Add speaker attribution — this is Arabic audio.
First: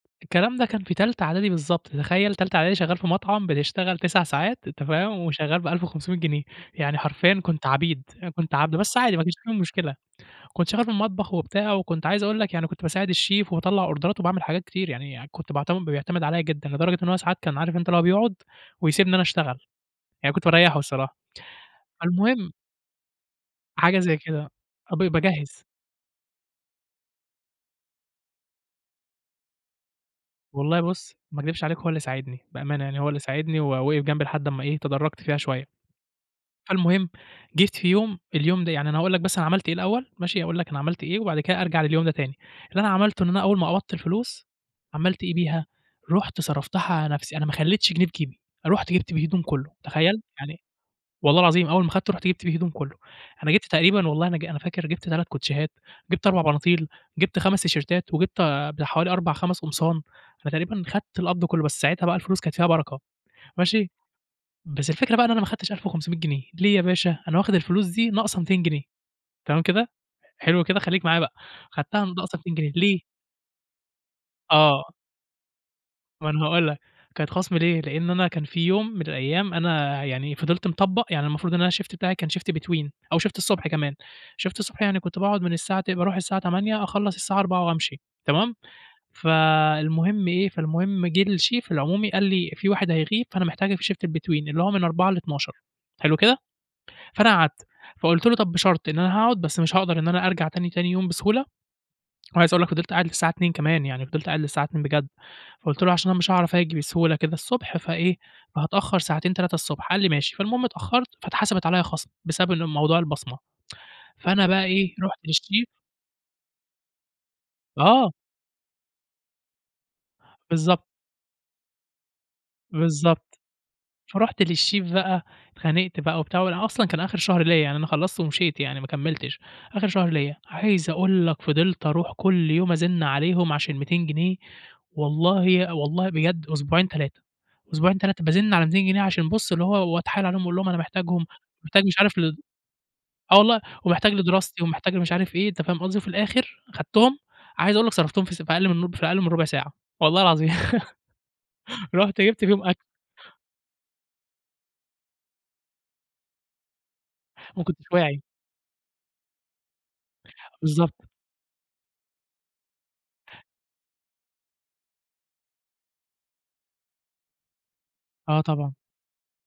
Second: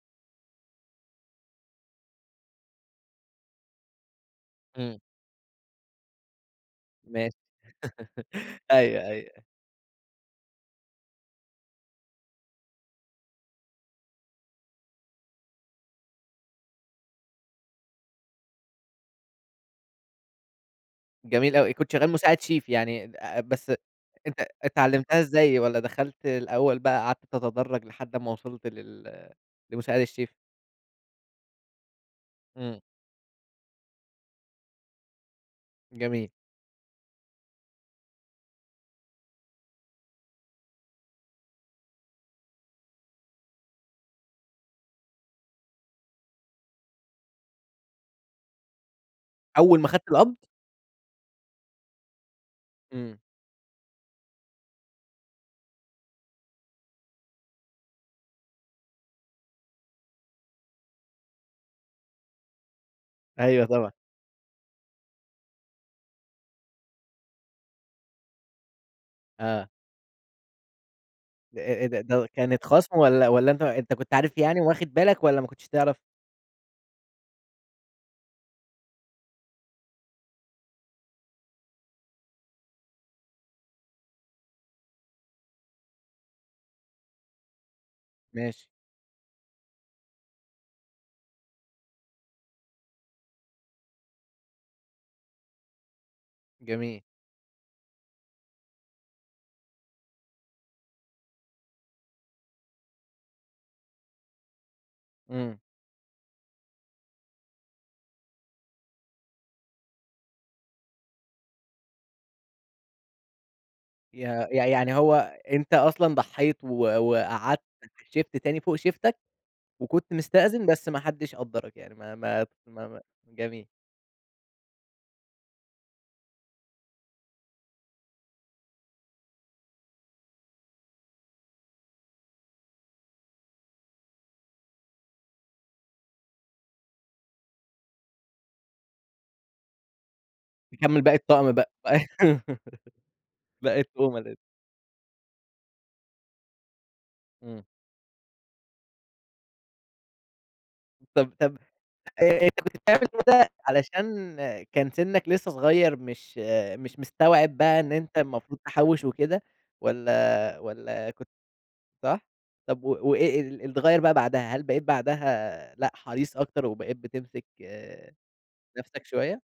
Speaker 1: الكلام ده كان في تالتة إعدادي بالضبط، تتخيل تالتة إعدادي شغال في مطعم بتشتغل 9 ساعات، أنت
Speaker 2: إمم.
Speaker 1: فاهم، وشغال ب1500 جنيه، يعني
Speaker 2: ماشي.
Speaker 1: حرفيًا كنت عبيد، كنت عبد بس
Speaker 2: أيوه،
Speaker 1: عادي ما فيش
Speaker 2: أيوه.
Speaker 1: أي مشكلة. كنت شغال في المطبخ وبتاع وكنت عايز أقول لك يعني كنت باساعد الشيف وباطلع أوردرات وباعمل حاجات كتير يعني كنت باعتمد بيعتمد عليَّ جدًا، لدرجة إن هو ساعات كان عارف أنت اللي هو بيقعد ويسيبني أنا أشتغل، يعني كنت باريحه الصراحة.
Speaker 2: جميل أوي، كنت شغال مساعد
Speaker 1: فالمهم
Speaker 2: شيف يعني بس ات
Speaker 1: حاجة زي كده.
Speaker 2: ات
Speaker 1: آه، ب
Speaker 2: اتعلمتها إزاي
Speaker 1: باجهز.
Speaker 2: والّا دخلت الأول بقى قعدت تتدرج لحد أمَّا وصلت لل لمساعد الشيف؟
Speaker 1: والله بُصّ، ما اكدبش عليك هو اللي ساعدني،
Speaker 2: إمم.
Speaker 1: بأمانة يعني هو اللي ساعدني ووقف جنبي لحد لمّا إيه، تدرجت فيها شوية.
Speaker 2: جميل.
Speaker 1: فالمهم جيت في يوم اليوم ده يعني أنا أقول لك بس أنا عملت إيه الأول، ماشي؟ أقول لك أنا عملت إيه وبعد كده أرجع لليوم ده تاني. اللي أنا عملته إن أنا أول ما قبضت الفلوس، عملت إيه بيها، رُحت صرفتها على نفسي، أنا ما خليتش جنيه في جيبي. رُحت جِبت بيه هدوم كله،
Speaker 2: أول ما خدت
Speaker 1: تخيل!
Speaker 2: القبض؟
Speaker 1: يعني والله العظيم أول ما أخدته رُحت جِبت بيه هدوم كله،
Speaker 2: إمم.
Speaker 1: أنا جِبت تقريبًا والله أنا ج أنا فاكر جِبت 3 كوتشيهات، جِبت 4 بناطيل، جِبت 5 تيشيرتات، وجِبت ب حوالي 4، 5 قمصان. أنا تقريبًا أخدت القبض كله، بس ساعتها بقى الفلوس كانت فيها بركة،
Speaker 2: أيوه
Speaker 1: ماشي.
Speaker 2: طبعًا.
Speaker 1: بس الفكرة بقى إن أنا ما أخدتش 1500 جنيه، ليه يا باشا؟! أنا واخد الفلوس دي ناقصة 200 جنيه، تمام
Speaker 2: آه.
Speaker 1: كده ،حلو كده. خليك معايا بقى
Speaker 2: إيه إيه ده،
Speaker 1: أخدتها
Speaker 2: د
Speaker 1: ناقصة 200
Speaker 2: كانت
Speaker 1: جنيه
Speaker 2: خصم
Speaker 1: ليه؟
Speaker 2: والّا والّا أنت أنت كنت عارف يعني
Speaker 1: آه.
Speaker 2: وواخد بالك والّا ما كنتش تعرف؟
Speaker 1: ما أنا هاقول لك كانت خصم ليه، لأن أنا كان في يوم من الأيام أنا يعني فضلت مطبق، يعني المفروض إن أنا الشيفت بتاعي كان شيفت between أو شيفت الصبح كمان، شيفت الصبح يعني كنت باقعد من الساعة ت باروح من الساعة 08:00 أخلص الساعة 16:00 وأمشي، تمام.
Speaker 2: ماشي.
Speaker 1: فالمهم إيه، فالمهم جِه الشيف العمومي قال لي: "في واحد هيغيب فأنا محتاجك في شيفت الbetween" اللي هو من 16:00 ل00:00، حلو كده؟
Speaker 2: جميل
Speaker 1: فأنا قعدت فقُلت له: "طب بشرط، إن أنا هاقعد بس مش هاقدر إن أنا أرجع تاني تاني يوم بسهولة" عايز أقول لك فضلت قاعد للساعة 02:00 كمان يعني فضلت قاعد للساعة 02:00 بجد،
Speaker 2: إمم.
Speaker 1: فقُلت له: "عشان أنا مش هاعرف آجي بسهولة كده الصبح فإيه، هاتأخر ساعتين، 3 الصبح." قال لي: "ماشي" فالمهم اتأخرت فاتحسبت عليَّ خصم بسبب ان موضوع البصمة.
Speaker 2: ي
Speaker 1: فأنا بقى
Speaker 2: يع يعني
Speaker 1: إيه،
Speaker 2: هو
Speaker 1: رُحت للشيف
Speaker 2: أنت أصلًا ضحيت و وقعدت
Speaker 1: آه.
Speaker 2: شيفت تاني فوق شيفتك، وكنت مستأذن،
Speaker 1: بالضبط.
Speaker 2: بس ما حدش قدرك يعني ما ما ما ما
Speaker 1: بالضبط.
Speaker 2: جميل.
Speaker 1: فرُحت للشيف بقى اتخانقت بقى وبتاع وأصلًا كان آخر شهر ليا يعني أنا خلصت ومشيت يعني ما كملتش، آخر شهر ليا. عايز أقول لك فضلت أروح كل يوم أزن عليهم عشان 200 جنيه والله والله بجد أسبوعين، 3، أسبوعين، 3 بازن على 200 جنيه عشان بُصّ اللي هو وأتحايل عليهم أقول لهم: "أنا
Speaker 2: يكمل باقي
Speaker 1: محتاجهم،"
Speaker 2: الطقم بقى.
Speaker 1: محتاج مش عارف ال آه والله
Speaker 2: باقي
Speaker 1: ومحتاج
Speaker 2: الطُقمة. [unintelligible]
Speaker 1: لدراستي ومحتاج لمش عارف إيه، أنت فاهم قصدي؟ وفي الآخر أخدتهم
Speaker 2: إمم.
Speaker 1: عايز أقول لك صرفتهم في س في أقل من ر في أقل من ربع ساعة، والله العظيم
Speaker 2: طب طب
Speaker 1: رُحت
Speaker 2: آآ،
Speaker 1: جِبت
Speaker 2: أنت
Speaker 1: بيهم
Speaker 2: كنت
Speaker 1: أكل.
Speaker 2: بتعمل كده علشان كان سنك لسه صغير مش مش مستوعب
Speaker 1: ما
Speaker 2: بقى
Speaker 1: كنتش
Speaker 2: إن أنت
Speaker 1: واعي.
Speaker 2: المفروض تحوّش وكده والّا
Speaker 1: بالضبط.
Speaker 2: والّا كنت صح؟ طب و وإيه اللي اتغيّر بقى بعدها؟ هل بقيت بعدها لأ، حريص أكتر وبقيت بتمسك
Speaker 1: آه، طبعًا.
Speaker 2: نفسك شوية؟